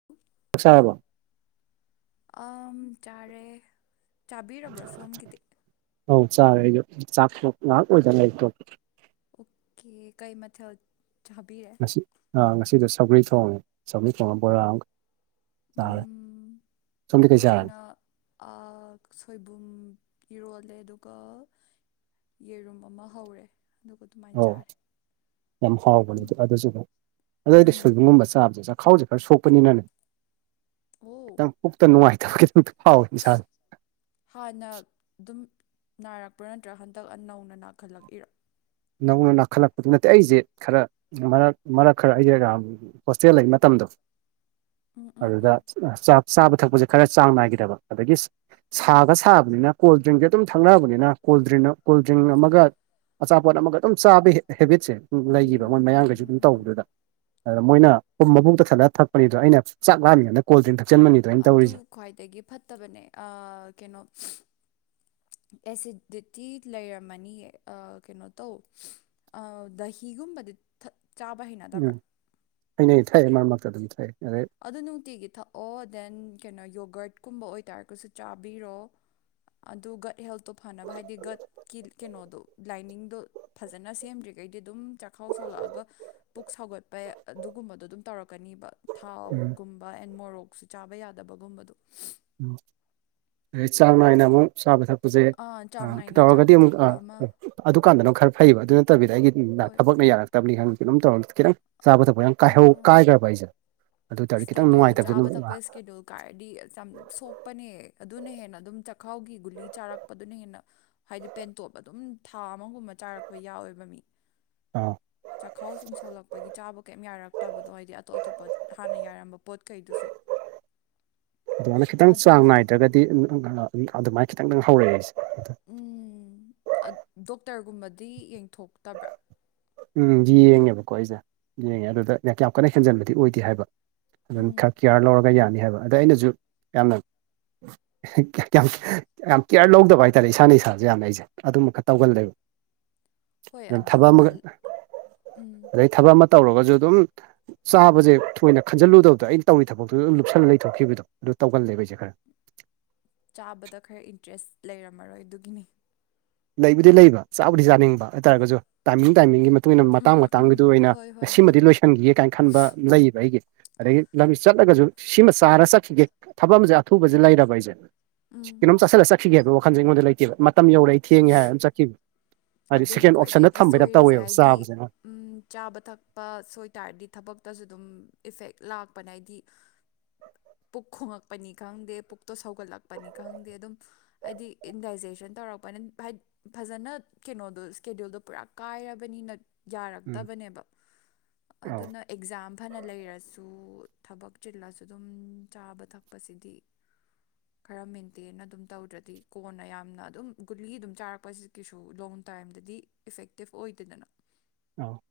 [unintelligible] ꯆꯥꯛ ꯆꯔꯕꯣ ꯑꯝ ꯆꯥꯔꯦ ꯆꯥꯕꯤꯔꯕ꯭ꯔꯣ ꯁꯣꯝꯒꯤꯗꯤ ꯑꯧ ꯆꯥꯔꯦ ꯑꯩꯖꯣ ꯆꯥꯛꯊꯣꯛ ꯉꯥꯏꯍꯥꯛ ꯑꯣꯏꯗ ꯉꯥꯏꯔꯤ [unintelligible] ꯑꯣꯀꯦ ꯀꯩ ꯃꯊꯦꯜ ꯆꯕꯤꯔꯦ ꯑ ꯉꯁꯤꯗꯣ ꯁꯧꯒ꯭ꯔꯤ ꯊꯣꯡꯉꯦ ꯁꯧꯒ꯭ꯔꯤ ꯊꯣꯡꯉꯒ ꯕꯣꯔꯥ ꯑꯃꯒ ꯑ ꯎꯝ ꯁꯣꯝꯗꯤ ꯀꯩ ꯆꯥꯔꯦ ꯑ ꯁꯣꯏꯕꯨꯝ ꯏꯔꯣꯜꯂꯦ ꯑꯗꯨꯒ ꯌꯦꯔꯨꯝ ꯑꯃ ꯍꯧꯔꯦ ꯑꯗꯨꯒ ꯑꯗꯨꯃꯥꯏ ꯑꯧ ꯆꯥꯔꯦ ꯌꯥꯝ ꯍꯥꯎꯕꯅꯦ ꯎꯝ ꯑꯗꯨꯖꯨꯀꯣ ꯑꯗꯨ ꯑꯩꯗꯤ ꯁꯣꯏꯕꯨꯝ ꯎꯝ ꯒꯨꯝꯕ ꯆꯥꯕꯁꯦ ꯆꯈꯥꯎꯁꯦ ꯈꯔ ꯁꯣꯛꯄꯅꯤꯅꯅꯦ ꯑꯣ ꯈꯤꯇꯪ ꯄꯨꯛꯇ ꯅꯨꯡꯉꯥꯏꯇꯕ ꯈꯤꯇꯛꯇꯤ ꯐꯥꯎꯋꯦ ꯏꯁꯥꯁꯦ ꯍꯥꯟꯅ ꯑꯗꯨꯝ ꯅꯥꯔꯛꯄ꯭ꯔꯥ ꯅꯠꯇ꯭ꯔꯒ ꯍꯟꯗꯛ ꯅꯧꯅ ꯅꯥꯈꯠꯂꯛꯏꯔ ꯅꯧꯅ ꯅꯥꯈꯠꯂꯛꯄꯗꯤ ꯅꯠꯇꯦ ꯑꯩꯖꯦ ꯈꯔ ꯃꯔꯛ ꯃꯔꯛ ꯈꯔ [unintelligible] ꯍꯣꯁꯇꯦꯜ ꯂꯩ ꯃꯇꯝꯗꯣ ꯎꯝ ꯎꯝ ꯑꯗꯨꯗ ꯎꯝ ꯑ ꯆꯥꯛ ꯆꯥꯕ ꯊꯥꯛꯄꯁꯦ ꯈꯔ ꯆꯥꯡ ꯅꯥꯏꯈꯤꯗꯕ ꯑꯗꯒꯤ ꯁꯥꯒ ꯁꯥꯕꯅꯤꯅ ꯀꯣꯜ ꯗ꯭ꯔꯤꯡꯁꯦ ꯑꯗꯨꯝ ꯊꯥꯛꯅꯕꯅꯤꯅ ꯀꯣꯜ ꯗ꯭ꯔꯤꯡ ꯀꯣꯜ ꯗ꯭ꯔꯤꯡ ꯑꯃꯒ ꯄꯣꯠ ꯑꯃꯒ ꯑꯗꯨꯝ ꯆꯥꯕꯩ ꯍꯦ ꯍꯦꯕꯤꯠꯁꯦ ꯂꯩꯒꯤꯕ ꯃꯣꯏ ꯃꯌꯥꯡꯒꯩꯁꯨ ꯑꯗꯨꯝ ꯎꯝ ꯇꯧꯕꯗꯨꯗ ꯑꯗꯨꯗ ꯃꯣꯏꯅ ꯄꯨꯝ ꯃꯕꯨꯛꯇꯣ ꯊꯠꯂꯒ ꯊꯛꯄꯅꯤꯗꯣ ꯑꯩꯅ ꯆꯥꯛ ꯂꯥꯝꯃꯤꯉꯩꯗ ꯀꯣꯜꯗ ꯗ꯭ꯔꯤꯡ ꯊꯛꯆꯟꯕꯅꯤꯗꯅ ꯑꯩꯅ ꯑꯗꯨ ꯇꯧꯔꯤꯖꯦ ꯈ꯭ꯋꯥꯏꯗꯒꯤ ꯐꯠꯇꯕꯅꯦ ꯑ ꯀꯩꯅꯣ [unintelligible] ꯑꯦꯁꯤꯗꯤꯇꯤ ꯂꯩꯔꯝꯃꯅꯤ ꯌꯦ ꯑ ꯀꯩꯅꯣ ꯇꯧ ꯑ ꯗꯍꯤꯒꯨꯝꯕꯗꯤ ꯊꯥꯛ ꯆꯥꯕ ꯍꯩꯅꯗꯕ꯭ꯔꯥ ꯍꯩꯅꯩ ꯊꯥꯛꯑꯦ ꯃꯔꯛ ꯃꯔꯛ ꯇ ꯑꯗꯨꯝ ꯊꯥꯛꯑꯦ ꯑꯗꯩ ꯑꯗꯨ ꯅꯨꯡꯇꯤꯒꯤ ꯊꯥꯛꯑꯣ ꯗꯦꯟ ꯀꯩꯅꯣ ꯌꯣꯒꯔꯠꯀꯨꯝꯕ ꯑꯣꯏꯇꯥꯔꯒꯁꯨ ꯆꯥꯕꯤꯔꯣ ꯑꯗꯨ ꯒꯠ ꯍꯦꯜꯇꯣ ꯐꯅꯕ ꯍꯥꯏꯗꯤ ꯒꯠꯀꯤ ꯀꯩꯅꯣꯗꯣ ꯂꯥꯏꯅꯤꯡꯗꯣ ꯐꯖꯅ ꯁꯦꯝꯗ꯭ꯔꯤꯈꯩꯗꯤ ꯑꯗꯨꯝ ꯆꯈꯥꯎ ꯁꯣꯛꯂꯛꯑꯒ ꯄꯨꯛ ꯁꯧꯒꯠꯄꯩ ꯑꯗꯨꯒꯨꯝꯕꯗꯣ ꯑꯗꯨꯝ ꯇꯧꯔꯛꯀꯅꯤꯕ ꯎꯝ ꯊꯥꯎꯒꯨꯝꯕ ꯑꯦꯟ ꯃꯣꯔꯣꯛꯁꯨ ꯆꯥꯕ ꯌꯥꯗꯕꯒꯨꯝꯕꯗꯣ ꯎꯝ ꯑꯩꯗꯩ ꯆꯥꯡ ꯅꯥꯢꯅ ꯑꯃꯨꯛ ꯆꯥꯕ ꯊꯛꯄ ꯄꯁꯦ ꯆꯥꯡ ꯑꯥ ꯅꯥꯏꯅ ꯇꯧꯔꯒꯗꯤ ꯆꯥꯕ ꯑꯃꯨꯛ ꯊꯛꯄ ꯑꯥ ꯑꯃ ꯑꯗꯨꯀꯥꯟꯗꯅ ꯈꯔ ꯐꯩꯌꯦꯕ ꯑꯗꯨ ꯅꯠꯇꯕꯤꯗ ꯑꯩꯒꯤ ꯍꯣꯏ ꯊꯕꯛꯅ ꯌꯥꯔꯛꯇ ꯇꯕꯅꯤ ꯈꯪꯗꯦ ꯀꯩꯅꯣꯝ ꯇꯧꯔꯒ ꯈꯤꯇꯪ ꯆꯥꯕ ꯊꯛꯄ ꯀꯥꯏꯍꯧ ꯀꯥꯏꯈ꯭ꯔꯕ ꯑꯩꯁꯦ ꯑꯗꯨ ꯑꯣꯏ ꯇꯥꯔꯗꯤ ꯈꯤꯇꯪ ꯏꯁꯀꯦꯗꯨꯌꯨꯜ ꯅꯨꯡꯉꯥꯏꯇꯕꯁꯦ ꯆꯥꯕ ꯑꯗꯨꯝ ꯊꯛꯄ ꯑꯥ ꯏꯁꯀꯦꯗꯨꯨꯜ ꯀꯥꯏꯔꯗꯤ ꯑꯁ ꯌꯥꯝ ꯁꯣꯛꯄꯅꯦ ꯑꯗꯨꯅ ꯍꯦꯟꯅ ꯑꯗꯨꯝ ꯆꯈꯥꯎꯒꯤ ꯒꯨꯂꯤ ꯆꯥꯔꯛꯄꯗꯨꯅ ꯍꯦꯟꯅ ꯍꯥꯏꯗꯤ ꯄꯦꯟꯇꯣꯞ ꯑꯗꯨꯝ ꯊꯥ ꯑꯃꯒꯨꯝꯕ ꯆꯥꯔꯛꯄ ꯌꯥꯎꯋꯦꯕ ꯃꯤ ꯑꯥ ꯆꯥꯛꯈꯥꯎ ꯁꯨꯝ ꯁꯣꯜꯂꯛꯄꯒꯤ ꯆꯥꯕ ꯀꯩꯝ ꯌꯥꯔꯛ ꯐꯠꯇꯕꯗꯣ ꯍꯥꯏꯗꯤ ꯑꯇꯣꯞ ꯑꯇꯣꯞꯄ ꯍꯥꯟꯅ ꯌꯥꯔꯝꯕ ꯄꯣꯠ ꯈꯩꯗꯨꯁꯨ ꯑꯗꯨꯃꯥꯏꯅ ꯈꯤꯇꯪ ꯆꯥꯡ ꯑꯗꯨꯅ ꯅꯥꯏꯗ꯭ꯔꯒꯗꯤ ꯑꯗꯨꯃꯥꯏꯅ ꯈꯤꯇꯪ ꯈꯤꯇꯪ ꯍꯧꯔꯛꯑ ꯑꯩꯁꯦ ꯑꯗꯨꯝ ꯎꯝ ꯗꯣꯛꯇꯔꯒꯨꯝꯕꯗꯤ ꯌꯦꯡꯊꯣꯛꯇꯕ꯭ꯔꯥ ꯎꯝ ꯌꯦꯡꯉꯦꯕꯀꯣ ꯑꯩꯁꯦ ꯌꯦꯡꯉꯦ ꯑꯗꯨꯗ ꯀ ꯌꯥꯝ ꯀꯟꯅ ꯍꯦꯟꯖꯟꯕꯗꯤ ꯑꯣꯏꯗꯦ ꯍꯥꯏꯕ ꯑꯗꯨꯝ ꯎꯝ ꯈꯔ ꯀꯤꯌꯥꯔ ꯂꯧꯔꯒ ꯌꯥꯅꯤ ꯍꯥꯏꯕ ꯑꯗ ꯑꯩꯅꯁꯨ ꯌꯥꯝꯅ ꯌꯥꯝ ꯀꯩꯌꯥꯝ ꯌꯥꯝ ꯀꯤꯌ꯭ꯔ ꯂꯧꯗꯕ ꯍꯥꯏꯇꯥꯔꯦ ꯏꯁꯥꯅ ꯏꯁꯥꯁꯦ ꯌꯥꯝꯅ ꯑꯩꯁꯦ ꯑꯗꯨꯃ ꯈꯔ ꯇꯧꯒꯜꯂꯦꯕ ꯍꯣꯏ ꯑꯗꯨꯝ ꯊꯕꯛ ꯑꯗꯨꯃ ꯑꯃꯒ ꯎꯝ ꯑꯗꯩ ꯊꯕꯛ ꯑꯃ ꯇꯧꯔꯒꯁꯨ ꯑꯗꯨꯝ ꯆꯥꯕꯁꯦ ꯊꯣꯏꯅ ꯈꯟꯖꯤꯜꯂꯨꯗꯕꯗꯣ ꯑꯩꯅ ꯇꯧꯔꯤ ꯊꯕꯛꯇꯨꯗ ꯂꯨꯞꯁꯜꯂ ꯂꯩꯊꯣꯛꯈꯤꯕꯗꯣ ꯑꯗꯨ ꯇꯧꯒꯜꯂꯦꯕ ꯑꯩꯁꯦ ꯈꯔ ꯆꯥꯕꯗ ꯈꯔ ꯏꯟꯇꯔꯦꯁ ꯂꯩꯔꯝꯃꯔꯣꯏ ꯑꯗꯨꯒꯤꯅꯤ ꯂꯩꯕꯨꯗꯤ ꯂꯩꯕ ꯆꯥꯕꯨꯗꯤ ꯆꯥꯅꯤꯡꯕ ꯍꯥꯏꯇꯥꯔꯒꯁꯨ ꯇꯥꯏꯃꯤꯡ ꯇꯥꯏꯃꯤꯡꯒꯤ ꯃꯇꯨꯡ ꯏꯟꯅ ꯎꯝ ꯃꯇꯥꯡ ꯎꯝ ꯎꯝ ꯃꯇꯥꯡꯒꯤꯗꯨ ꯑꯣꯏꯅ ꯍꯣꯏ ꯍꯣꯏ ꯍꯣꯏ ꯁꯤꯃꯗꯤ ꯂꯣꯏꯁꯤꯟꯈꯤꯒꯦ ꯀꯥꯏꯅ ꯈꯟꯕ ꯂꯩꯌꯦꯕ ꯑꯩꯒꯤ ꯑꯗꯒꯤ ꯂꯝꯕꯤ ꯆꯠꯂꯒꯁꯨ ꯁꯤꯃ ꯆꯥꯔ ꯆꯠꯈꯤꯒꯦ ꯊꯕꯛ ꯑꯃꯁꯦ ꯑꯊꯨꯕꯁꯦ ꯂꯩꯔꯕ ꯁꯦ ꯎꯝ ꯀꯩꯅꯣꯝ ꯆꯠꯁꯤꯜꯂ ꯆꯠꯈꯤꯒꯦꯕ ꯋꯥꯈꯟꯁꯦ ꯑꯩꯉꯣꯟꯗ ꯂꯩꯇꯦꯕ ꯃꯇꯝ ꯌꯧꯔ ꯑꯩ ꯊꯦꯡꯉꯦ ꯍꯥꯏꯔ ꯑꯗꯨꯝ ꯆꯠꯈꯤꯕ ꯍꯥꯏꯗꯤ ꯑꯗꯨꯅ ꯁꯦꯀꯦꯟ ꯑꯣꯞꯁꯟꯗ ꯈ꯭ꯋꯥꯏꯗꯒꯤ ꯊꯝꯕꯩꯩꯅ ꯁꯣꯏꯔꯤꯁꯦ ꯇꯧꯔꯦꯕ ꯍꯥꯏꯗꯤ ꯆꯥꯕꯁꯦ ꯑꯃ ꯎꯝ ꯆꯥꯕ ꯊꯛꯄ ꯁꯣꯏꯇꯥꯥꯔꯗꯤ ꯊꯕꯛꯇꯁꯨ ꯑꯗꯨꯝ ꯏꯐꯦꯛ ꯂꯥꯛꯄꯅꯦ ꯍꯥꯏꯗꯤ [inaudible] ꯄꯨꯛ ꯈꯣꯡꯉꯛꯄꯅꯤ ꯈꯪꯗꯦ ꯄꯨꯛꯇꯣ ꯁꯧꯒꯠꯂꯛꯄꯅꯤ ꯈꯪꯗꯦ ꯑꯗꯨꯝ ꯍꯥꯏꯗꯤ ꯏꯟꯗꯥꯏꯖꯦꯁꯟ ꯇꯧꯔꯛꯄꯅ ꯍꯥꯏ ꯐꯖꯅ ꯀꯩꯅꯣꯗꯣ ꯁ꯭ꯀꯦꯗꯌꯨꯜꯗꯣ ꯄꯨꯔꯥ ꯀꯥꯏꯔꯕꯅꯤꯅ ꯎꯝ ꯌꯥꯔꯛꯇꯕꯅꯦꯕ ꯑꯧ ꯑꯗꯨꯅ ꯑꯦꯛꯖꯥꯝ ꯐꯅ ꯂꯩꯔꯁꯨ ꯊꯕꯛ ꯆꯤꯜꯂꯁꯨ ꯑꯗꯨꯝ ꯆꯥꯕ ꯊꯛꯄꯁꯤꯗꯤ [inaudible] ꯈꯔ ꯃꯦꯟꯇꯦꯟ ꯑꯗꯨꯝ ꯇꯧꯗ꯭ꯔꯗꯤ ꯀꯣꯟꯅ ꯌꯥꯝꯅ ꯑꯗꯨꯝ ꯒꯨꯂꯤ ꯑꯗꯨꯝ ꯆꯥꯔꯛꯄꯁꯤ ꯀꯩꯁꯨ ꯗꯨ ꯂꯣꯡ ꯇꯥꯏꯝꯗꯗꯤ ꯏꯐꯦꯛꯇꯤꯞ ꯑꯣꯏꯗꯦꯗꯅ ꯑꯧ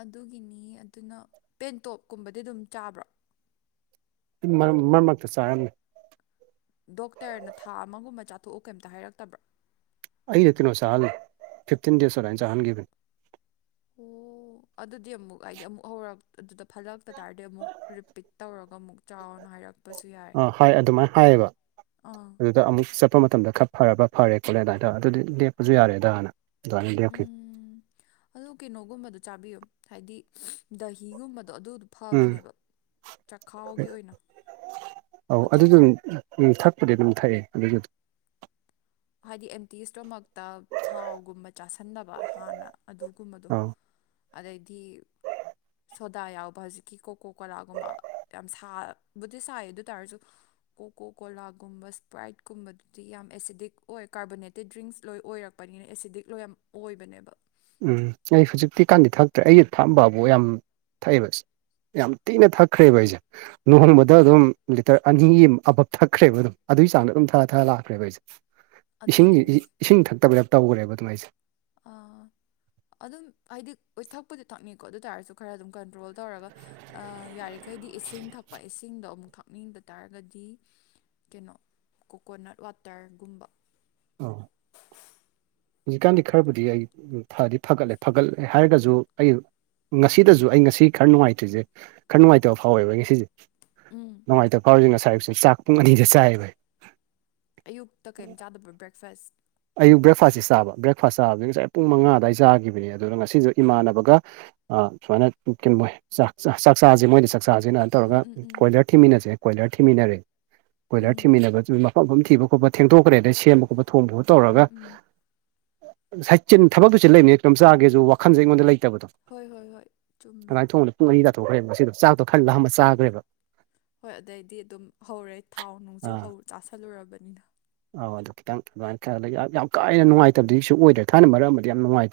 ꯑꯗꯨꯒꯤꯅꯤ ꯑꯗꯨꯅ ꯄꯦꯟꯇꯣꯞ ꯀꯨꯝꯕꯗꯤ ꯑꯗꯨꯝ ꯆꯥꯕ꯭ꯔꯣ ꯃꯔꯛ ꯃꯔꯛꯇ ꯆꯥꯏꯔꯝꯃꯦ ꯗꯣꯛꯇꯔꯅ ꯊꯥ ꯑꯃꯒꯨꯝꯕ ꯆꯥꯊꯣꯛꯎ ꯀꯩꯝꯇ ꯍꯥꯏꯔꯛꯇꯕ꯭ꯔꯥ ꯑꯩꯅ ꯀꯩꯅꯣ ꯆꯥꯍꯜꯂꯤ ꯐꯤꯞꯇꯤꯟ ꯗꯦꯖ ꯑꯗꯃꯥꯢꯅ ꯆꯥꯍꯟꯈꯤꯕꯅꯤ ꯑꯣ ꯑꯗꯨꯗꯤ ꯑꯃꯨꯛ ꯍꯥꯏꯗꯤ ꯑꯃꯨꯛ ꯍꯧꯔꯛ ꯑꯗꯨꯗ ꯐꯠꯂꯛꯇ ꯇꯥꯔꯗꯤ ꯑꯃꯨꯛ ꯔꯤꯄꯤꯠ ꯇꯧꯔꯒ ꯑꯃꯨꯛ ꯆꯥꯎꯅ ꯍꯥꯏꯔꯛ ꯑ ꯍꯥꯏ ꯑꯗꯨꯃꯥꯏꯅ ꯍꯥꯏꯌꯦꯕ ꯑꯥ ꯑꯗꯨꯗ ꯑꯃꯨꯛ ꯆꯠ ꯍꯥꯢꯔꯛꯄ ꯃꯇꯝꯗ ꯈꯔ ꯐꯔꯕ ꯐꯔꯦ ꯈꯣꯠꯂꯦ ꯑꯗ ꯑꯗꯨꯗꯤ ꯂꯦꯞꯄꯁꯨ ꯌꯥꯔꯦꯗꯥꯅ ꯑꯗꯨꯃꯥꯏꯅ ꯂꯦꯞꯈꯤ ꯎꯝ ꯑꯗꯨ ꯀꯩꯅꯣꯒꯨꯝꯕꯗꯣ ꯆꯥꯕꯤꯌꯣ ꯍꯥꯏꯗꯤ ꯗꯍꯤꯒꯨꯝꯕꯗꯣ ꯑꯗꯨꯗꯨ ꯎꯝ ꯐꯕꯅꯦꯕ ꯆꯥꯈꯥꯎꯒꯤ ꯑꯣꯏꯅ ꯑꯧ ꯑꯗꯨꯗ ꯑꯇꯣꯞꯄ ꯑꯗꯨꯝ ꯎꯝ ꯊꯛꯄꯗꯤ ꯑꯗꯨꯝ ꯊꯛꯑꯦ ꯑꯗꯨꯗꯣ ꯍꯥꯏꯗꯤ ꯑꯦꯝꯇꯤ ꯏꯁꯇꯣꯃꯥꯛꯇ ꯊꯥꯎꯒꯨꯝꯕ ꯆꯥꯁꯟꯗꯕ ꯍꯥꯟꯅ ꯑꯗꯨꯒꯨꯝꯕꯗꯣ ꯑꯧ ꯑꯗꯩꯗꯤ ꯁꯣꯗꯥ ꯌꯥꯎꯕ ꯍꯧꯖꯤꯛꯀꯤ ꯀꯣꯀꯣ ꯀꯣꯂꯥꯒꯨꯝꯕ ꯌꯥꯝ ꯁꯥꯕꯨꯗꯤ ꯁꯥꯏ ꯑꯗꯨ ꯇꯥꯔꯁꯨ ꯀꯣꯀꯣ ꯀꯣꯂꯥꯒꯨꯝꯕ ꯁ꯭ꯄ꯭ꯔꯥꯏꯠ ꯀꯨꯝꯕꯗꯨꯗꯤ ꯌꯥꯝ ꯑꯦꯁꯤꯗꯤꯛ ꯑꯣꯏ ꯀꯥꯔꯕꯣꯅꯦꯇꯤꯛ ꯗ꯭ꯔꯤꯡꯁ ꯂꯣꯏ ꯑꯣꯏꯔꯛꯄꯅꯤꯅ ꯑꯦꯁꯤꯗꯤꯛ ꯂꯣꯏ ꯌꯥꯝ ꯑꯣꯏꯕꯅꯦꯕ ꯎꯝ ꯑꯩ ꯍꯧꯖꯤꯛꯇꯤ ꯀꯥꯟꯗꯤ ꯊꯛꯇ꯭ꯔꯦ ꯑꯩꯒꯤ ꯊꯛꯑꯝꯕꯕꯨ ꯌꯥꯝ ꯊꯛꯑꯦꯕ ꯏꯁ ꯌꯥꯝ ꯇꯤꯅ ꯊꯛꯈ꯭ꯔꯦꯕ ꯑꯩꯖꯦ ꯂꯨꯍꯣꯡꯕꯗ ꯑꯗꯨꯝ ꯂꯤꯇꯔ ꯑꯅꯤ ꯑꯕꯥꯞ ꯊꯛꯈ꯭ꯔꯦꯕ ꯑꯗꯨꯝ ꯑꯗꯨꯒꯤ ꯆꯥꯡꯗ ꯑꯗꯨꯝ ꯊꯥ ꯊꯥꯑ ꯂꯥꯛꯈ꯭ꯔꯦꯕ ꯑꯩꯁꯦ ꯏꯁꯤꯡꯖꯦ ꯏ ꯑꯗꯨꯒꯤꯅꯦ ꯏꯁꯤꯡ ꯊꯛꯇꯕꯩ ꯗꯥꯞ ꯇꯧꯒ꯭ꯔꯦꯕ ꯑꯗꯨꯝ ꯑꯩꯖꯦ ꯑꯥ ꯑꯗꯨꯝ ꯍꯥꯏꯗꯤ ꯑꯣꯏꯊꯛꯄꯗꯤ ꯊꯛꯅꯤ ꯀꯣ ꯑꯗꯨ ꯇꯥꯔꯁꯨ ꯈꯔ ꯑꯗꯨꯝ ꯀꯟꯇ꯭ꯔꯣꯜ ꯇꯧꯔꯒ ꯑꯥ ꯌꯥꯔꯤꯈꯩꯗꯤ ꯏꯁꯤꯡ ꯊꯛꯄ ꯏꯁꯤꯡꯗꯣ ꯑꯃꯨꯛ ꯊꯛꯅꯤꯡꯗ ꯇꯥꯔꯒꯗꯤ ꯀꯩꯅꯣ ꯀꯣꯀꯣꯅꯠ ꯋꯥꯇꯔꯒꯨꯝꯕ ꯑꯥꯎ ꯍꯧꯖꯤꯛꯀꯥꯟꯗꯤ ꯈꯔꯕꯨꯗꯤ ꯑꯩ ꯐꯗꯤ ꯐꯒꯠꯂꯦ ꯐꯒꯠꯂꯦ ꯍꯥꯏꯔꯒꯖꯨ ꯑꯩ ꯉꯁꯤꯗꯁꯨ ꯑꯩ ꯉꯁꯤ ꯈꯔ ꯅꯨꯡꯉꯥꯏꯇ꯭ꯔꯤꯖꯦ ꯈꯔ ꯅꯨꯡꯉꯥꯏꯇꯕ ꯐꯥꯎꯋꯦꯕ ꯑꯩ ꯉꯁꯤꯖꯦ ꯎꯝ ꯅꯨꯡꯉꯥꯏꯇꯕ ꯐꯥꯎꯔꯤꯖꯦ ꯉꯁꯥꯏ ꯑꯌꯨꯛꯁꯨ ꯆꯥꯛ ꯄꯨꯡ ꯑꯅꯤꯗ ꯆꯥꯏꯌꯦꯕ ꯑꯩ ꯑꯌꯨꯛꯇ ꯀꯩꯝ ꯆꯥꯗꯕ꯭ꯔꯣ ꯕ꯭ꯔꯦꯛꯐꯥꯁ ꯑꯌꯨꯛ ꯕ꯭ꯔꯦꯛꯐꯥꯁꯁꯤ ꯆꯥꯕ ꯕ꯭ꯔꯦꯛꯐꯥꯁ ꯆꯥꯕꯗꯤ ꯉꯁꯥꯏ ꯄꯨꯡ ꯃꯉꯥꯑꯗ꯭ꯋꯥꯏ ꯆꯥꯒꯤꯕꯅꯦ ꯑꯗꯨꯅ ꯉꯁꯤꯖꯨ ꯏꯃꯥꯟꯅꯕꯒ ꯑꯥ ꯁꯨꯃꯥꯏꯅ ꯀꯤꯝꯃꯣꯏ ꯆꯥꯛ ꯆꯥ ꯆꯥꯛꯆꯥꯥꯖꯦ ꯃꯣꯏꯗꯥ ꯆꯥꯛꯆꯥꯥꯖꯦꯅ ꯑꯟ ꯇꯧꯔꯒ ꯎꯝ ꯎꯝ ꯎꯝ ꯀꯣꯏꯂꯔ ꯎꯝ ꯊꯤꯃꯤꯟꯅꯁꯦ__ ꯀꯣꯏꯂꯔ ꯊꯤꯡꯃꯤꯟꯅꯔꯦ ꯀꯣꯏꯂꯔ ꯎꯝ ꯊꯤꯃꯤꯟꯅꯕꯗꯨ ꯃꯐꯝ ꯐꯝ ꯊꯤꯕ ꯈꯣꯠꯄ ꯊꯦꯡꯗꯣꯛꯈ꯭ꯔꯦꯅꯦ ꯁꯦꯝꯕ ꯈꯣꯠꯄ ꯊꯣꯡꯕꯣꯠ ꯎꯝ ꯇꯧꯔꯒ ꯎꯝ ꯉꯁꯥꯏ ꯆꯤꯟ ꯊꯕꯛꯇꯨ ꯆꯤꯟ ꯂꯩꯝꯅꯤꯅ ꯀꯩꯅꯣꯝ ꯆꯥꯒꯦꯖꯨ ꯋꯥꯈꯟꯖꯦ ꯑꯩꯉꯣꯟꯗ ꯂꯩꯇꯕꯗꯣ ꯍꯣꯏ ꯍꯣꯏ ꯍꯣꯏ ꯆꯨꯝꯃꯦ ꯑꯗꯨꯃꯥꯏꯅ ꯊꯣꯡꯕꯗ ꯄꯨꯡ ꯑꯅꯤ ꯇꯥꯊꯣꯛꯈ꯭ꯔꯦꯕ ꯉꯁꯤꯗꯣ ꯆꯥꯛꯇꯣ ꯈꯔ ꯂꯥꯝꯃꯥ ꯆꯥꯒ꯭ꯔꯦꯕ ꯍꯣꯏ ꯑꯗꯩꯗꯤ ꯑꯗꯨꯝ ꯍꯧꯔꯦ ꯊꯥꯎ ꯅꯨꯡꯁꯨ ꯑꯥ ꯍꯧ ꯆꯥꯥꯁꯜꯂꯨꯔꯕꯅꯤꯅ ꯑꯧ ꯑꯗꯨ ꯈꯤꯇꯪ ꯑꯗꯨꯃꯥꯏꯅ ꯈꯥꯗꯒꯤ ꯑꯞ ꯌꯥꯝ ꯀꯥ ꯍꯟꯅ ꯅꯨꯡꯉꯥꯏꯇꯕꯗꯤ ꯁꯨ ꯑꯣꯏꯗ꯭ꯔꯦ ꯊꯥꯏꯅ ꯃꯔꯛ ꯑꯃꯗꯤ ꯌꯥꯝ ꯅꯨꯡꯉꯥꯏ__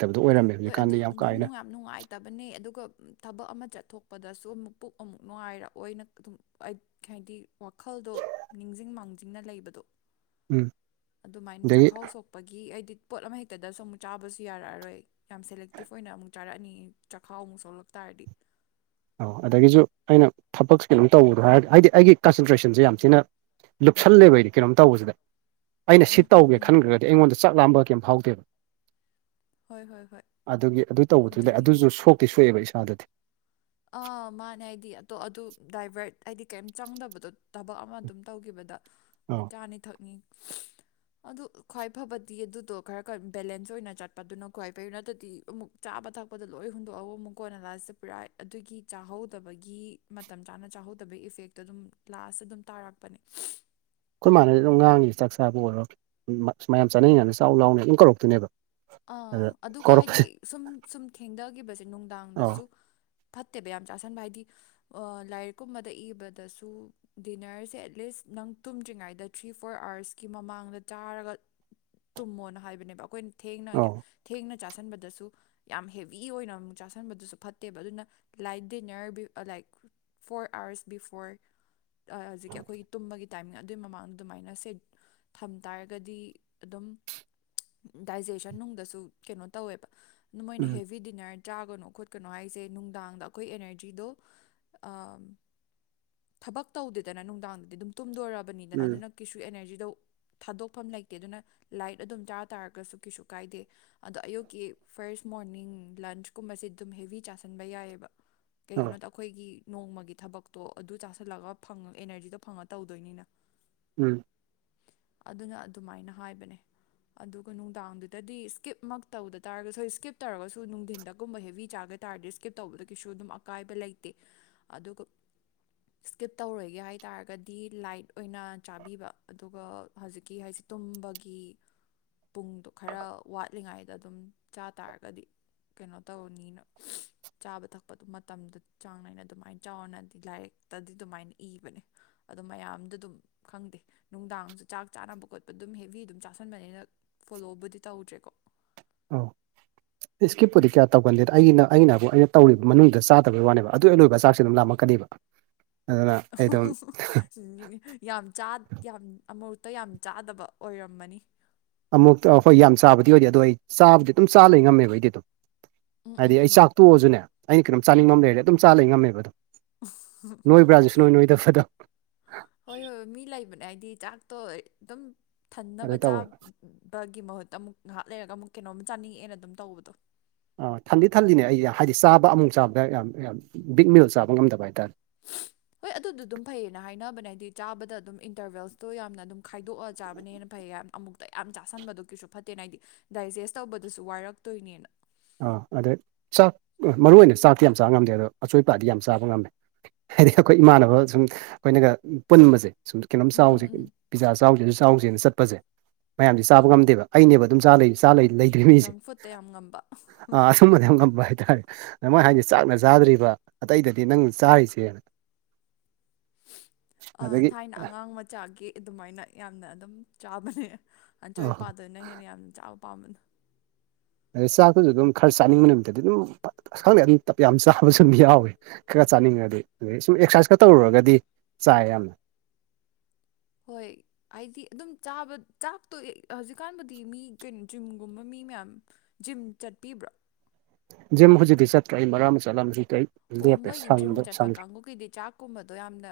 ꯍꯣꯏ ꯑꯗꯨ ꯑꯗꯨ ꯅꯨꯡꯉꯥꯏꯝ__ ꯅꯨꯡꯉꯥꯏꯇꯕꯅꯦ ꯑꯗꯨꯒ ꯎꯝ ꯊꯕꯛ ꯑꯃꯥ ꯆꯠꯊꯣꯛꯄꯗꯁꯨ ꯑꯃꯨꯛ ꯄꯨꯛ ꯑꯃꯨꯛ ꯅꯨꯡꯉꯥꯏꯔꯛꯑꯣꯏꯅ ꯑꯗꯨꯝ ꯑꯩ ꯈꯦꯍꯥꯏꯗꯤ ꯋꯥꯈꯜꯗꯣ ꯅꯤꯡꯖꯤꯡ ꯃꯥꯡꯖꯤꯡꯅ ꯂꯩꯕꯗꯣ ꯎꯝ ꯑꯗꯨꯃꯥꯏꯟ ꯑꯗꯒꯤ ꯆꯛꯈꯥꯎ ꯁꯣꯛꯄꯒꯤ ꯑꯩꯗꯤ ꯄꯣꯠ ꯑꯃꯍꯦꯛꯇꯗ ꯁꯨꯝ ꯆꯥꯕꯁꯨ ꯌꯥꯔꯛꯑꯔꯣꯏ ꯌꯥꯝ ꯁꯦꯂꯦꯛꯇꯤꯞ ꯑꯣꯏꯅ ꯑꯃꯨꯛ ꯆꯥꯔꯛꯑꯅꯤ ꯆꯛꯈꯥꯎ ꯑꯃꯨꯛ ꯁꯣꯛꯂꯛ ꯇꯥꯔꯗꯤ ꯑꯣ ꯑꯗꯒꯤꯁꯨ ꯑꯩꯅ ꯊꯕꯛꯁꯦ ꯀꯩꯅꯣꯝ ꯇꯧꯕꯗꯣ ꯍꯥꯏꯔ ꯍꯥꯏꯗꯤ ꯑꯩꯒꯤ ꯀꯟꯁꯟꯇ꯭ꯔꯦꯁꯟꯖꯦ ꯌꯥꯝ ꯊꯤꯅ ꯂꯨꯞꯁꯜꯂꯦꯕ ꯑꯩꯗꯤ ꯀꯩꯅꯣꯝ ꯇꯧꯕꯖꯤꯗ ꯑꯩꯅ ꯁꯤ ꯎꯝ ꯎꯝ ꯇꯧꯒꯦ ꯎꯝ ꯈꯟꯒ꯭ꯔꯒꯗꯤ ꯑꯩꯉꯣꯟꯗ ꯆꯥꯛ ꯂꯥꯝꯕ ꯀꯩꯝ ꯐꯥꯎꯗꯦꯕ ꯍꯣꯏ ꯍꯣꯏ ꯍꯣꯏ ꯑꯗꯨꯒꯤ ꯑꯗꯨ ꯇꯧꯕꯗꯨꯗ ꯑꯗꯨꯒꯤꯅꯤ ꯑꯗꯨꯖꯨ ꯁꯣꯛꯇꯤ ꯁꯣꯛꯑꯦꯕ ꯏꯁꯥꯗꯗꯤ ꯑꯥ ꯃꯥꯅꯦ ꯍꯥꯏꯗꯤ ꯑꯗꯣ ꯑꯗꯨ ꯗ꯭ꯔꯥꯏꯚꯔꯠ ꯍꯥꯏꯗꯤ ꯀꯩꯝ ꯆꯪꯗꯕꯗꯣ ꯊꯕꯛ ꯑꯃꯥ ꯑꯗꯨꯝ ꯇꯧꯒꯤꯕꯗ ꯑꯥ ꯑꯩꯇꯥꯅꯤ ꯊꯛꯅꯤ ꯑꯗꯨ ꯈ꯭ꯋꯥꯏ ꯐꯕꯗꯤ ꯑꯗꯨꯗꯣ ꯈꯔ ꯈ ꯕꯦꯂꯦꯟꯁ ꯑꯣꯏꯅ ꯆꯠꯄꯗꯨꯅ ꯈ꯭ꯋꯥꯏ ꯐꯩ ꯅꯠꯇꯥꯗꯤ ꯑꯃꯨꯛ ꯆꯥꯕ ꯊꯛꯄꯗ ꯂꯣꯏ ꯍꯨꯟꯗꯣꯛꯑꯧꯌꯃꯨꯛ ꯀꯣꯟꯅ ꯂꯥꯁꯇ ꯄ꯭ꯔꯥꯏ__ ꯑꯗꯨꯒꯤ ꯆꯥꯍꯧꯗꯕꯒꯤ ꯃꯇꯝ ꯆꯥꯅ ꯆꯥꯍꯧꯗꯕꯩ ꯏꯐꯦꯛꯇꯣ ꯑꯗꯨꯝ ꯂꯥꯁꯇ ꯗꯨꯝ ꯇꯥꯔꯛꯄꯅꯦ ꯑꯩꯈꯣꯏ ꯃꯥꯟꯅꯗꯤ ꯗꯨꯝ ꯉꯥꯡꯉꯤ ꯆꯥꯛ ꯆꯥꯕ ꯑꯣꯏꯔꯣ ꯃ ꯃꯌꯥꯝ ꯆꯥꯅꯩꯉꯥꯏꯗ ꯆꯥꯎ ꯂꯥꯎꯅ ꯑꯗꯨꯝ ꯀꯧꯔꯛꯇꯨꯏꯅꯦꯕ ꯑꯥ ꯑꯗꯨꯒ ꯍꯥꯏꯗꯤ ꯁꯨꯝ ꯁꯨꯝ ꯊꯦꯡꯗꯒꯤꯕꯁꯦ ꯑꯧ ꯅꯨꯡꯗꯥꯡꯗꯁꯨ ꯐꯠꯇꯦꯕ ꯌꯥꯝ ꯆꯥꯁꯟꯕ ꯍꯥꯏꯗꯤ ꯑꯥ ꯂꯥꯏꯔꯤꯛ ꯀꯨꯝꯕꯗ ꯏꯕꯗꯁꯨ ꯗꯤꯅ꯭ꯔꯁꯦ ꯑꯦꯠꯂꯤꯁ ꯅꯪ ꯇꯨꯝꯗ꯭ꯔꯤꯉꯥꯏꯗ ꯊ꯭ꯔꯤ ꯐꯣꯔ ꯑ꯭ꯥꯔꯁꯀꯤ ꯃꯃꯥꯡꯗ ꯆꯥꯔꯒ ꯇꯨꯝꯃꯣꯅ ꯍꯥꯏꯕꯅꯦꯕ ꯑꯈꯣꯏꯅ ꯊꯦꯡꯅ ꯑꯧ ꯊꯦꯡꯅ ꯆꯥꯁꯟꯕꯗꯁꯨ ꯌꯥꯝ ꯍꯦꯕꯤ ꯑꯣꯏꯅ ꯑꯃꯨꯛ ꯆꯥꯥꯁꯟꯕꯗꯨꯁꯨ ꯐꯠꯇꯦꯕ ꯑꯗꯨꯅ light dinner view like four hours before ꯑꯥ ꯍꯖꯤꯛꯀꯤ ꯑꯈꯣꯏꯒꯤ ꯇꯨꯝꯕꯒꯤ ꯇꯥꯏꯝꯅꯦ ꯑꯗꯨꯏ ꯃꯃꯥꯡꯗ ꯗꯨꯃꯥꯏꯅ ꯁꯦꯝ ꯊꯝ ꯇꯥꯔꯒꯗꯤ ꯑꯗꯨꯝ ꯗꯥꯏꯖꯦꯁꯟ ꯅꯨꯡꯗꯁꯨ ꯀꯩꯅꯣ ꯇꯧꯋꯦꯕ ꯃꯣꯏꯅ ꯎꯝ ꯍꯦꯕꯤ ꯗꯤꯅ꯭ꯔ ꯆꯥꯒꯅꯣ ꯈꯣꯠꯀꯅꯣ ꯍꯥꯏꯖꯦ ꯅꯨꯡꯗꯥꯡꯗ ꯑꯈꯣꯏ ꯑꯦꯅ꯭ꯔꯖꯤꯗꯣ ꯑꯥꯝ ꯊꯕꯛ ꯇꯧꯗꯦꯗꯅ ꯅꯨꯡꯗꯥꯡꯗꯗꯤ ꯗꯨꯝ ꯇꯨꯝꯗꯣꯔꯞ ꯕꯅꯤꯗ ꯎꯝ ꯑꯗꯨꯅ ꯀꯦꯁꯨ ꯑꯦꯅꯔꯖꯤꯗꯣ ꯊꯥꯗꯣꯛꯐꯝ ꯂꯩꯇꯦ ꯑꯗꯨꯅ ꯂꯥꯏꯠ ꯑꯗꯨꯝ ꯆꯥ ꯇꯥꯔꯒꯁꯨ ꯀꯩꯁꯨ ꯀꯥꯏꯗꯦ ꯑꯗꯣ ꯑꯌꯨꯛꯀꯤ ꯐꯥꯔ꯭ꯁ ꯃꯣꯔꯅꯤꯡ ꯂꯟꯁꯀꯨꯝꯕꯁꯦ ꯑꯗꯨꯝ ꯍꯦꯕꯤ ꯆꯥꯁꯟꯕ ꯌꯥꯏꯌꯦꯕ ꯑꯧ ꯀꯩꯒꯤꯅꯣꯗ ꯑꯈꯣꯏꯒꯤ ꯅꯣꯡꯃꯒꯤ ꯊꯕꯛꯇꯣ ꯑꯗꯨ ꯆꯥꯥꯁꯜꯂꯒ ꯐꯪ ꯑꯦꯅꯔꯖꯤꯗꯣ ꯐꯪꯉ ꯇꯧꯗꯣꯏꯅꯤꯅ ꯎꯝ ꯑꯗꯨꯅ ꯑꯗꯨꯃꯥꯏꯅ ꯍꯥꯏꯕꯅꯦ ꯑꯗꯨꯒ ꯅꯨꯡꯗꯥꯡꯗꯨꯗꯗꯤ ꯁ꯭ꯀꯤꯞꯃꯛ ꯇꯧꯗ ꯇꯥꯔꯒꯁꯨ ꯍꯣꯏ ꯏ꯭ꯁꯀꯤꯞ ꯇꯧꯔꯒꯁꯨ ꯅꯨꯡꯗꯤꯟꯗꯒꯨꯝꯕ ꯍꯦꯕꯤ ꯆꯥꯒꯠ ꯇꯥꯔꯗꯤ ꯏꯁꯀꯤꯞ ꯇꯧꯕꯗ ꯀꯩꯁꯨ ꯑꯗꯨꯝ ꯑꯀꯥꯏꯕ ꯂꯩꯇꯦ ꯑꯗꯨꯒ ꯏꯁꯀꯤꯞ ꯇꯧꯔꯣꯏꯒꯦ ꯍꯥꯏ ꯇꯥꯔꯒꯗꯤ ꯂꯥꯏꯠ ꯑꯣꯏꯅ ꯆꯥꯕꯤꯕ ꯑꯗꯨꯒ ꯍꯧꯖꯤꯛꯀꯤ ꯍꯥꯏꯁꯤ ꯇꯨꯝꯕꯒꯤ ꯄꯨꯡꯗꯣ ꯈꯔ ꯋꯥꯠꯂꯤꯉꯥꯏꯗ ꯑꯗꯨꯝ ꯆꯥ ꯇꯥꯥꯔꯒꯗꯤ ꯀꯩꯅꯣ ꯇꯧꯅꯤꯅ ꯆꯥꯕ ꯊꯛꯄꯗ ꯃꯇꯝꯗ ꯆꯥꯡ ꯅꯥꯏꯅ ꯑꯗꯨꯃꯥꯏꯅ ꯆꯥꯎꯅꯗꯤ ꯂꯥꯏꯔꯤꯛꯇꯗꯤ ꯗꯨꯃꯥꯏꯟ ꯏꯕꯅꯦ ꯑꯗꯨ ꯃꯌꯥꯝꯗ ꯑꯗꯨꯝ ꯈꯪꯗꯦ ꯅꯨꯡꯗꯥꯡꯁꯨ ꯆꯥꯛ ꯆꯥꯅꯕ ꯈꯣꯠꯄ ꯑꯗꯨꯝ ꯍꯦꯕꯤ ꯗꯨꯝ ꯆꯥꯥꯁꯟꯕꯅꯤꯅ ꯐꯣꯂꯣꯕꯨꯗꯤ ꯇꯧꯗ꯭ꯔꯦꯀꯣ ꯎꯝ ꯏꯁꯀꯤꯞꯄꯨꯗꯤ ꯀꯌꯥ ꯇꯧꯒꯟꯗꯦꯗ ꯑꯩꯅ ꯑꯩꯅ ꯕꯨ ꯑꯩꯅ ꯇꯧꯔꯤꯕ ꯃꯅꯨꯡꯗ ꯆꯥꯗꯕꯩ ꯋꯥꯅꯦꯕ ꯑꯗꯨ ꯍꯦꯛ ꯂꯣꯏꯕꯒ ꯆꯥꯛꯁꯦ ꯑꯗꯨꯝ ꯂꯥꯃꯛꯀꯅꯤꯕ [inaudible] [inaudible] ꯌꯥꯝ ꯆꯥ ꯌꯥꯝ ꯑꯃꯨꯔꯛꯇ ꯌꯥꯝ ꯆꯥꯗꯕ ꯑꯣꯏꯔꯝꯃꯅꯤ ꯑꯃꯨꯛꯇ ꯍꯣꯏ ꯌꯥꯝ ꯆꯥꯕꯗꯤ ꯑꯣꯏꯗꯦ ꯑꯗꯣ ꯑꯩ ꯆꯥꯕꯨꯗꯤ ꯗꯨꯝ ꯆꯥ ꯂꯩ ꯉꯝꯃꯦꯕ ꯑꯩꯗꯤ ꯗꯨꯝ ꯎꯝ ꯍꯥꯏꯗꯤ ꯎꯝ ꯑꯩ ꯎꯝ ꯆꯥꯛ ꯇꯣꯛꯑꯁꯨꯅꯦ ꯑꯩꯅ ꯀꯩꯅꯣꯝ ꯆꯥꯅꯤꯡꯕ ꯑꯝ ꯂꯩꯔꯗꯤ ꯑꯗꯨꯝ ꯆꯥ ꯂꯩ ꯉꯝꯃꯦꯕ ꯑꯗꯨꯝ ꯅꯣꯏꯕ꯭ꯔꯥꯁꯨ ꯁꯨꯛꯅꯣꯏ ꯅꯣꯏꯗ ꯐꯗꯣ ꯍꯣꯏ ꯍꯣꯏ ꯃꯤ ꯂꯩꯕꯅꯦ ꯍꯥꯏꯗꯤ ꯆꯥꯛꯇꯣ ꯑꯗꯨꯝ ꯑꯗꯨ ꯊꯟꯅꯕ ꯆꯥꯕ ꯇꯧꯋꯦꯕ ꯕꯒꯤ ꯃꯍꯨꯠꯇ ꯑꯃꯨꯛ ꯉꯥꯍꯥꯛ ꯂꯩꯔꯒ ꯑꯃꯨꯛ ꯀꯩꯅꯣꯝ ꯆꯥꯅꯤꯡꯉꯛꯑꯦꯅ ꯑꯗꯨꯝ ꯇꯧꯕꯗꯣ ꯑ ꯊꯟꯗꯤ ꯊꯜꯂꯤꯅꯦ ꯑꯩꯁꯦ ꯍꯥꯏꯗꯤ ꯆꯥꯕ ꯑꯃꯨꯛ ꯆꯥꯕꯗ ꯌꯥꯝ ꯌꯥꯝ ꯕꯤꯛ ꯃꯤꯜ ꯆꯥꯕ ꯉꯝꯗꯕ ꯍꯥꯏꯇꯥꯥꯔꯦ ꯍꯣꯏ ꯑꯗꯨꯗꯨ ꯗꯨꯝ ꯐꯩꯌꯦꯅ ꯍꯥꯏꯅꯕꯅꯦ ꯍꯥꯏꯗꯤ ꯆꯥꯕꯗ ꯑꯗꯨꯝ ꯏꯟꯇꯔꯕꯦꯜꯁꯇꯣ ꯌꯥꯝꯅ ꯑꯗꯨꯝ ꯈꯥꯏꯗꯣꯛꯑ ꯆꯥꯕꯅ ꯍꯦꯟꯅ ꯐꯩꯌꯦ ꯌꯥꯝ ꯑꯃꯨꯛꯇ ꯌꯥꯝ ꯆꯥꯁꯟꯕꯗꯨ ꯀꯩꯁꯨ ꯐꯠꯇꯦꯅ ꯍꯥꯏꯗꯤ ꯗꯥꯏꯖꯦꯁ ꯇꯧꯕꯗꯨꯁꯨ ꯋꯥꯏꯔꯛꯇꯣꯏꯅꯦꯅ ꯑꯥ ꯑꯗꯩ ꯆꯥꯛ ꯃꯔꯨ ꯑꯣꯏꯅ ꯆꯥꯛꯇꯤ ꯌꯥꯝ ꯆꯥꯕ ꯉꯝꯗꯦ ꯑꯗꯣ ꯑꯆꯣꯏꯄꯥꯗꯤ ꯌꯥꯝ ꯆꯥꯕ ꯉꯝꯃꯦ ꯍꯥꯏꯗꯤ ꯑꯈꯣꯏ ꯏꯃꯥꯟꯅꯕ ꯁꯨꯝ ꯑꯩꯈꯣꯏꯅꯒ ꯄꯨꯟꯕꯁꯦ ꯁꯨꯝ ꯀꯅꯣꯝ ꯎꯝ ꯎꯝ ꯆꯥꯎꯁꯦ ꯎꯝ ꯄꯤꯖꯥ ꯆꯥꯎꯖꯦ ꯑꯗꯨ ꯆꯥꯎꯖꯦꯅ ꯆꯠꯄꯖꯦ ꯃꯌꯥꯝꯁꯦ ꯆꯥꯕ ꯉꯝꯗꯦꯕ ꯑꯩꯅꯦꯕ ꯑꯗꯨꯝ ꯆꯥ ꯂꯩ ꯆꯥ ꯂꯩ ꯂꯩꯗꯣꯏ ꯖꯪ ꯐꯨꯠꯇ ꯌꯥꯝ ꯉꯝꯕ ꯑ ꯑꯃꯗꯥ ꯌꯥꯝ ꯉꯝꯕ ꯍꯥꯏꯇꯥꯔꯦ ꯗ ꯃꯣꯏ ꯍꯥꯏꯅ‌ꯦ ꯆꯥꯛꯅ ꯆꯥꯗ꯭ꯔꯤꯕ ꯑꯇꯩꯗꯗꯤ ꯅꯪꯅ ꯆꯥꯔꯤꯖ‌ꯦꯅ [inaudible] ꯑꯥ ꯊꯥꯏꯅ ꯑꯉꯥꯡ ꯃꯆꯥꯒꯤ ꯑꯗꯨꯃꯥꯏꯅ ꯌꯥꯝꯅ ꯑꯗꯨꯝ ꯆꯥꯕꯅꯦ ꯑꯆꯣꯏ ꯑꯄꯥꯗꯅ ꯍꯦꯟꯅ ꯌꯥꯝ ꯆꯥꯕ ꯄꯥꯝꯕ ꯗꯩ ꯆꯥꯛꯇꯖꯨ ꯑꯗꯨꯝ ꯈꯔ ꯆꯥꯅꯤꯡꯕ ꯅꯨꯃꯤꯠꯇꯗꯤ ꯗꯨꯝ ꯐꯠ ꯑꯁ ꯈꯪꯗꯦ ꯑꯗꯨꯝ ꯇꯞ ꯌꯥꯝ ꯆꯥꯕꯁꯨ ꯑꯗꯨꯝ ꯌꯥꯎꯋꯤ ꯈꯔ ꯆꯥꯅꯤꯡꯉꯗꯤ ꯑꯗꯩ ꯁꯨꯝ ꯑꯦꯛꯁꯥꯏꯖ ꯀꯥ ꯇꯧꯔꯨꯔꯒꯗꯤ ꯆꯥꯏ ꯌꯥꯝꯅ ꯍꯣꯏ ꯑꯥꯏꯗꯤ ꯑꯗꯨꯝ ꯆꯥꯕ ꯆꯥꯛꯇꯣ ꯍꯧꯖꯤꯛꯀꯥꯟꯕꯨꯗꯤ ꯃꯤ ꯀꯩꯅꯣ ꯖꯤꯝꯒꯨꯝꯕ ꯃꯤ ꯃꯌꯥꯝ ꯖꯤꯝ ꯆꯠꯄꯤꯕ꯭ꯔ‌ꯥ ꯖꯤꯝ ꯍꯨꯖꯤꯛꯇꯤ ꯆꯠꯇ꯭ꯔꯦ ꯑꯩ ꯃꯔꯛ ꯑꯃꯥ ꯆꯠꯂꯝ ꯍꯨꯖꯤꯛꯇꯤ ꯑꯩ ꯑꯣ ꯂꯦꯞꯄꯦ ꯃꯣꯏꯒꯤ ꯖꯤꯝ ꯁꯪꯗꯦ ꯆꯠꯄ ꯁꯪꯗ꯭ꯔꯦ ꯀꯥꯡꯕꯨꯒꯤꯗꯤ ꯆꯥꯛ ꯀꯨꯝꯕꯗꯣ ꯌꯥꯝꯅ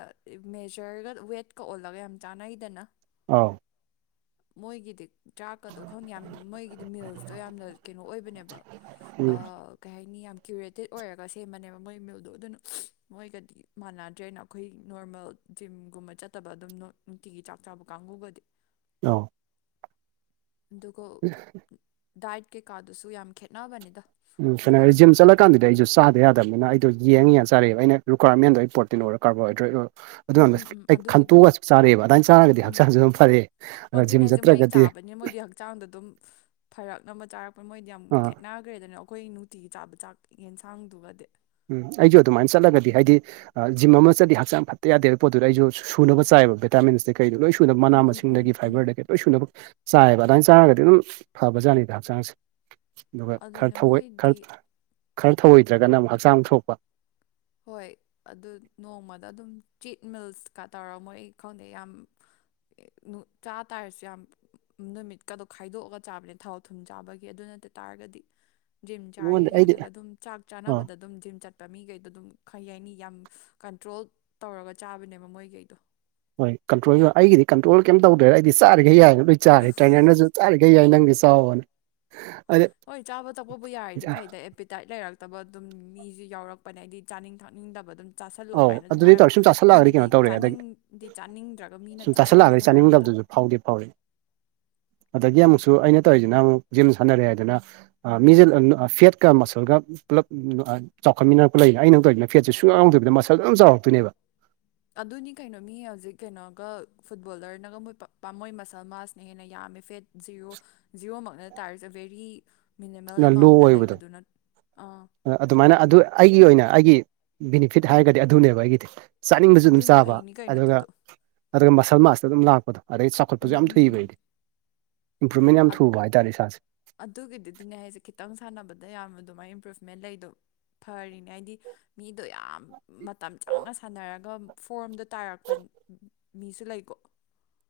ꯃꯦꯖꯔꯒ ꯋꯦꯠꯀ ꯑꯣꯜꯂꯒ ꯌꯥꯝ ꯆꯥꯅꯩꯗꯅ ꯑꯥꯎ ꯃꯣꯏꯒꯤꯗꯤꯛ ꯆꯥꯛꯀꯗꯣ ꯈꯪꯉ‌ꯦ ꯌꯥꯝ ꯃꯣꯏꯒꯤꯗꯤ ꯃꯤꯜꯁꯇꯣ ꯌꯥꯝꯅ ꯀ‌ꯦꯅꯣ ꯑꯣꯏꯕꯅꯦꯕ ꯎꯝ ꯑꯥ ꯀꯩ ꯍꯥꯏꯅꯤ ꯌꯥꯝ ꯀ꯭ꯌꯨꯔꯦꯇꯦꯠ ꯑꯣꯏꯔꯒ ꯁꯦꯝꯃꯅꯦꯕ ꯃꯣꯏ ꯃꯤꯜꯗꯣ ꯑꯗꯨꯅ ꯃꯣꯏꯒꯗꯤ ꯃꯥꯅꯗ꯭ꯔꯦꯅ ꯈꯣꯏ ꯅꯣꯔꯃꯦꯜ ꯖꯤꯝꯒꯨꯝꯕ ꯆꯠꯇꯕ ꯑꯗꯨꯝ ꯅ‌ꯣꯠ ꯅꯨꯡꯇꯤꯒꯤ ꯆꯥꯛ ꯆꯥꯕ ꯀꯥꯡꯕꯨꯒꯗꯤ [unintelligible] ꯑꯗꯨꯒ ꯗꯥꯏꯠ ꯀꯩꯀꯥꯗꯨꯁꯨ ꯌꯥꯝ ꯈꯦꯠꯅꯕꯅꯤꯗ ꯎꯝ ꯐꯅ ‌ꯍꯥꯏ ꯃꯣꯏꯒꯗꯤ ꯖꯤꯝ ꯆꯂꯛ ꯀꯥꯟꯗꯗꯤ ꯑꯩꯖꯨ ꯆꯥꯗ ꯌꯥꯗꯝ ꯅꯤꯅ ꯑꯩꯗ‌ꯣ ꯌ‌ꯦꯡꯉ ꯌꯦꯡꯉ ꯆꯥꯔ ꯑꯦꯕ ꯑꯩꯅ ꯔꯨꯀ꯭ꯋꯥꯃꯦꯟꯗ ꯑꯩ ꯄ꯭ꯔ‌ꯣꯇꯤꯟ ꯑꯣꯏꯔ ꯀꯥꯔꯕꯣꯍꯥꯏꯗ꯭ꯔꯦꯗ ꯑꯣꯏ ꯑꯗꯨ ꯎꯝ ꯑꯟꯗ ꯎꯝ ꯎꯝ ꯑꯩ ꯑꯗꯨꯒꯤꯗꯣ ꯈꯟꯇꯣꯑꯒ ꯆꯥꯔꯑ‌ꯦꯕ ꯑꯗꯥꯏꯟ ꯆꯥꯔꯒꯗꯤ ꯍꯛꯆꯥꯡꯖꯨ ꯑꯗꯨꯝ ꯐꯔ‌ꯦ ꯑ‌‌ꯣ ꯑꯗꯨꯅ ꯍꯥꯏꯖ‌ꯦ ꯃꯣꯏ ꯆꯥꯕꯅ‌ꯦ ꯃꯣꯏꯗꯤ ꯍꯛꯆꯥꯡꯗ ꯑꯗꯨꯝ ꯐꯔꯛꯅꯕ ꯆꯥꯔꯛꯄ ꯃꯣꯏꯗꯤ ꯌꯥꯝ ꯑꯥ ꯈꯦꯠꯅ ꯒꯔ‌ꯦꯗꯅ ꯑꯈꯣꯏ ꯅꯨꯡꯇꯤꯒꯤ ꯆꯥꯕ ꯆꯥꯛ ꯌꯦꯟꯁꯥꯡꯗꯨꯒꯗꯤ ꯎꯝ ꯑꯩꯖꯨ ꯑꯗꯨꯃꯥꯏꯟ ꯆꯠꯂꯒꯗꯤ ꯍꯥꯏꯗꯤ ꯑꯥ ꯖꯤꯝ ꯑꯃꯥ ꯆꯠꯂꯤ ꯍꯛꯆꯥꯡ ꯐꯠꯇ ꯌꯥꯗꯦꯕ ꯍꯥꯏꯕ ꯄꯣꯠꯇꯨꯗ ꯑꯩꯖꯨ ꯁꯨꯅꯕ ꯆꯥꯏꯕ ꯚ‌‌ꯦꯇꯥꯃꯤꯟꯁꯇꯩ ꯀꯩꯗꯩ ꯂ‌ꯣꯏ ꯁꯨ ꯀꯨꯏꯅ ꯎꯝ ꯃꯅꯥ ꯎꯝ ꯎꯝ ꯃꯁꯤꯡꯗꯒꯤ ꯎꯝ ꯐꯥꯏꯕꯔꯗꯒꯤ ꯂꯣꯏ ꯁꯨꯅꯕꯛ ꯆꯥꯏꯌꯦꯕ ꯑꯗꯥꯏꯟ ꯆꯥꯔꯒꯗꯤ ꯑꯗꯨꯝ ꯐꯕꯖꯥꯠꯅꯤꯗ ꯍꯛꯆꯥꯡꯁꯦ ꯑꯗꯨꯒ ꯑꯗꯨꯅꯦ ꯈꯔ ꯊꯧꯋ‌ꯣꯏ ꯃꯣꯏꯗꯤ ꯈꯔ ꯈꯔ ꯊꯧꯑꯣꯏꯗ꯭ꯔꯒꯅ ꯑꯃꯨꯛ ꯍꯛꯆꯥꯡ ꯁꯣꯛꯄ ꯍꯣꯏ ꯑꯗꯨ ꯅꯣꯡꯃꯗ ꯑꯗꯨꯝ ꯆꯤꯠ ꯃꯤꯜꯁꯀ ꯇꯧꯔ ꯃꯣꯏ ꯑꯩ ꯈꯪꯗꯦ ꯌꯥꯝ ꯑꯦ ꯅꯨ ꯆꯥ ꯇꯥꯔꯁꯨ ꯌꯥꯝ ꯅꯨꯃꯤꯠꯀꯗꯣ ꯈꯥꯏꯗꯣꯑꯒ ꯆꯥꯕꯅꯦ ꯊꯥꯎ ꯊꯨꯝ ꯆꯥꯕꯒꯤ ꯑꯗꯨ ꯅꯠꯇ ꯇꯥꯔꯒꯗꯤ ꯖꯤꯝ ꯆꯥꯔꯤ ꯑꯩꯉꯣꯟꯗ ꯑꯩꯗꯤ ꯀꯥꯏꯅꯒ ꯑꯗꯨꯝ ꯆꯥꯛ ꯑ ꯆꯥꯅꯕꯗ ꯗꯨꯝ ꯖꯤꯝ ꯆꯠꯄ ꯃꯤ ꯒꯩꯗꯣ ꯗꯨꯝ ꯈꯩ ꯍꯥꯏꯅꯤ ꯌꯥꯝ ꯀꯟꯇ꯭ꯔꯣꯜ ꯇꯧꯔꯒ ꯆꯥꯕꯅꯦꯕ ꯃꯣꯏꯒꯩꯗꯣ ꯍꯣꯏ ꯀꯟꯇ꯭ꯔꯣꯜꯒ ꯑꯩꯒꯤꯗꯤ ꯀꯟꯇ꯭ꯔꯣꯜꯒ ꯀ‌ꯌ‌ꯦꯝ ꯇꯧꯗ꯭ꯔꯦꯗ ꯑꯩꯗꯤ ꯆꯥꯔꯤꯒꯩ ꯌꯥꯏ ꯂꯣꯏ ꯆꯥꯔꯦ ꯇ꯭ꯔꯦꯅꯔꯅꯖꯨ ꯆꯥꯔꯤꯒꯩ ꯌꯥꯏ ꯅꯪꯗꯤ ꯆꯥꯋ‌ꯣꯅ ꯍꯣꯏ ꯆꯥꯕ ꯊꯛꯄꯕꯨ ꯌꯥꯔꯤꯗ‌ꯣ ꯐꯩꯗ ꯑꯦꯄꯤꯇꯥꯏꯠ ꯂꯩꯔꯛ ꯇꯕ ꯑꯗꯨꯝ ꯃꯤꯖꯨ ꯌꯥꯎꯔꯛꯄꯅꯦ ꯑꯩꯗꯤ ꯆꯥꯅꯤꯡ ꯊꯛꯅꯤꯡꯗꯕ ꯗꯨꯝ ꯆꯥꯁꯜꯂꯣ ꯑꯧ ꯀꯥꯏꯅ ꯑꯗꯨꯝ ꯑꯗꯨꯗꯤ ꯍꯥꯏꯔꯒ ꯇꯧꯔꯦ ꯁꯨꯝ ꯆꯥꯁꯤꯜꯂꯛꯑꯒꯗꯤ ꯃꯤꯅꯗꯤ ꯀꯩꯅꯣ ꯇꯧꯔꯦ ꯑꯗꯒꯤ ꯆꯥꯅꯤꯡꯗꯤ ꯆꯥꯅꯤꯡꯗ꯭ꯔꯒ ꯃꯤꯅ ꯁꯨꯝ ꯆꯥꯁꯜꯂꯣꯅ ꯆꯥꯁꯤꯜꯂꯛꯑꯒꯗꯤ ꯍꯥꯏꯔꯛꯄꯗꯣ ꯆꯥꯅꯤꯡꯗꯕꯗꯨꯁꯨ ꯐꯥꯎꯗꯤ ꯐꯥꯎꯋ‌ꯦ ꯑꯗꯒꯤ ꯑꯃꯨꯛꯁꯨ ꯑꯩꯅ ꯇ‌ꯧꯏꯖꯤꯅ ꯑꯃꯨꯛ ꯖꯤꯝ ꯁꯥꯅꯔꯦ ꯍꯥꯏꯗꯅ ꯑꯥ ꯃꯤꯖ‌ꯦ [unintelligible] ꯐꯦꯠ ꯀ ꯃꯁꯜ ꯒ ꯄꯨꯂꯞ ꯎꯝ ꯎꯝ ꯑꯥ ꯆꯥꯎꯈꯠ ꯃꯤꯅꯔꯛꯄ ꯂꯩ ꯑꯩ ꯅꯪ ꯇꯧꯏꯖꯤꯅ ꯐꯦꯠꯁꯦ ꯁꯨꯛꯌꯥꯥꯎ ꯌꯥꯎꯗꯕꯤꯗ ꯃꯁꯜꯗ ꯑꯗꯨꯝ ꯆꯥꯎꯔꯛꯇꯣꯏꯅꯦꯕ ꯑꯗꯨꯅꯤ ꯀꯩꯅꯣ ꯃꯤ ꯍꯧꯖꯤꯛ ꯀꯩꯅꯣꯒ ꯐꯨꯠꯕꯣꯂꯔꯅꯒ ꯃꯣꯏ ꯄꯥꯞ ꯄꯥꯝ ꯃꯣꯏ ꯃꯁꯜ ꯃꯥꯥꯁꯅ ꯍꯦꯟꯅ ꯌꯥꯝꯃꯦ ꯐꯦꯠ ꯖꯤꯌ‌ꯣ ꯖꯤꯌ‌ꯣ ꯃꯛ ꯅꯠꯇꯔꯖꯨ ꯕꯦꯔꯤ ꯃꯤꯅꯤꯃꯜ ꯂꯣ ꯑꯦꯃꯥꯎꯟꯗ ꯑꯣꯏꯕꯗꯣ ꯂꯩꯕꯗꯨ ꯅꯠ ꯑꯥ ꯑꯗꯨꯃꯥꯏꯅ ꯑꯗꯨ ꯑꯩꯒꯤ ꯑꯣꯏꯅ ꯑꯩꯒꯤ ꯕꯤꯅꯤꯐꯤꯠ ꯍꯥꯏꯔꯒꯗꯤ ꯑꯗꯨꯅꯦꯕ ꯑꯩꯒꯤꯗꯤ ꯆꯥꯅꯤꯡꯕꯁꯨ ꯑꯗꯨꯝ ꯑꯗꯨ ꯆꯥꯕ ꯐꯩꯅꯤ ꯀꯩꯅꯣ ꯑꯗꯨꯒ ꯑꯗꯨꯗꯣ ꯑꯗꯨꯒ ꯃꯁꯜ ꯃꯥꯁꯇ ꯑꯗꯨꯝ ꯂꯥꯛꯄꯗꯣ ꯑꯗꯩ ꯆꯥꯎꯈꯠꯄꯁꯨ ꯎꯝ ꯌꯥꯝ ꯎꯝ ꯊꯨꯏꯕ ꯎꯝ ꯑꯩꯗꯤ ꯏꯝꯄ꯭ꯔꯨꯚꯃꯦꯟ ꯌꯥꯝ ꯊꯨꯕ ꯍꯥꯏꯇꯥꯔꯦ ꯏꯁꯥꯁꯦ ꯑꯗꯨꯒꯤꯗꯨꯗꯤꯅꯦ ꯍꯥꯏꯁꯦ ꯈꯤꯇꯪ ꯁꯥꯟꯅꯕꯗ ꯌꯥꯝꯅ ꯑꯗꯨꯃꯥꯏꯅ ꯏꯝꯄ꯭ꯔꯨꯚꯃꯦꯟ ꯂꯩꯗꯣ ꯐꯔꯤꯅꯦ ꯍꯥꯏꯗꯤ ꯃꯤꯗꯣ ꯌꯥꯝ ꯃꯇꯝ ꯆꯪꯅ ꯁꯥꯟꯅꯔꯒ ꯐꯣꯔꯝꯗꯣ ꯇꯥꯔꯛꯄ ꯃꯤꯁꯨ ꯂꯩꯀꯣ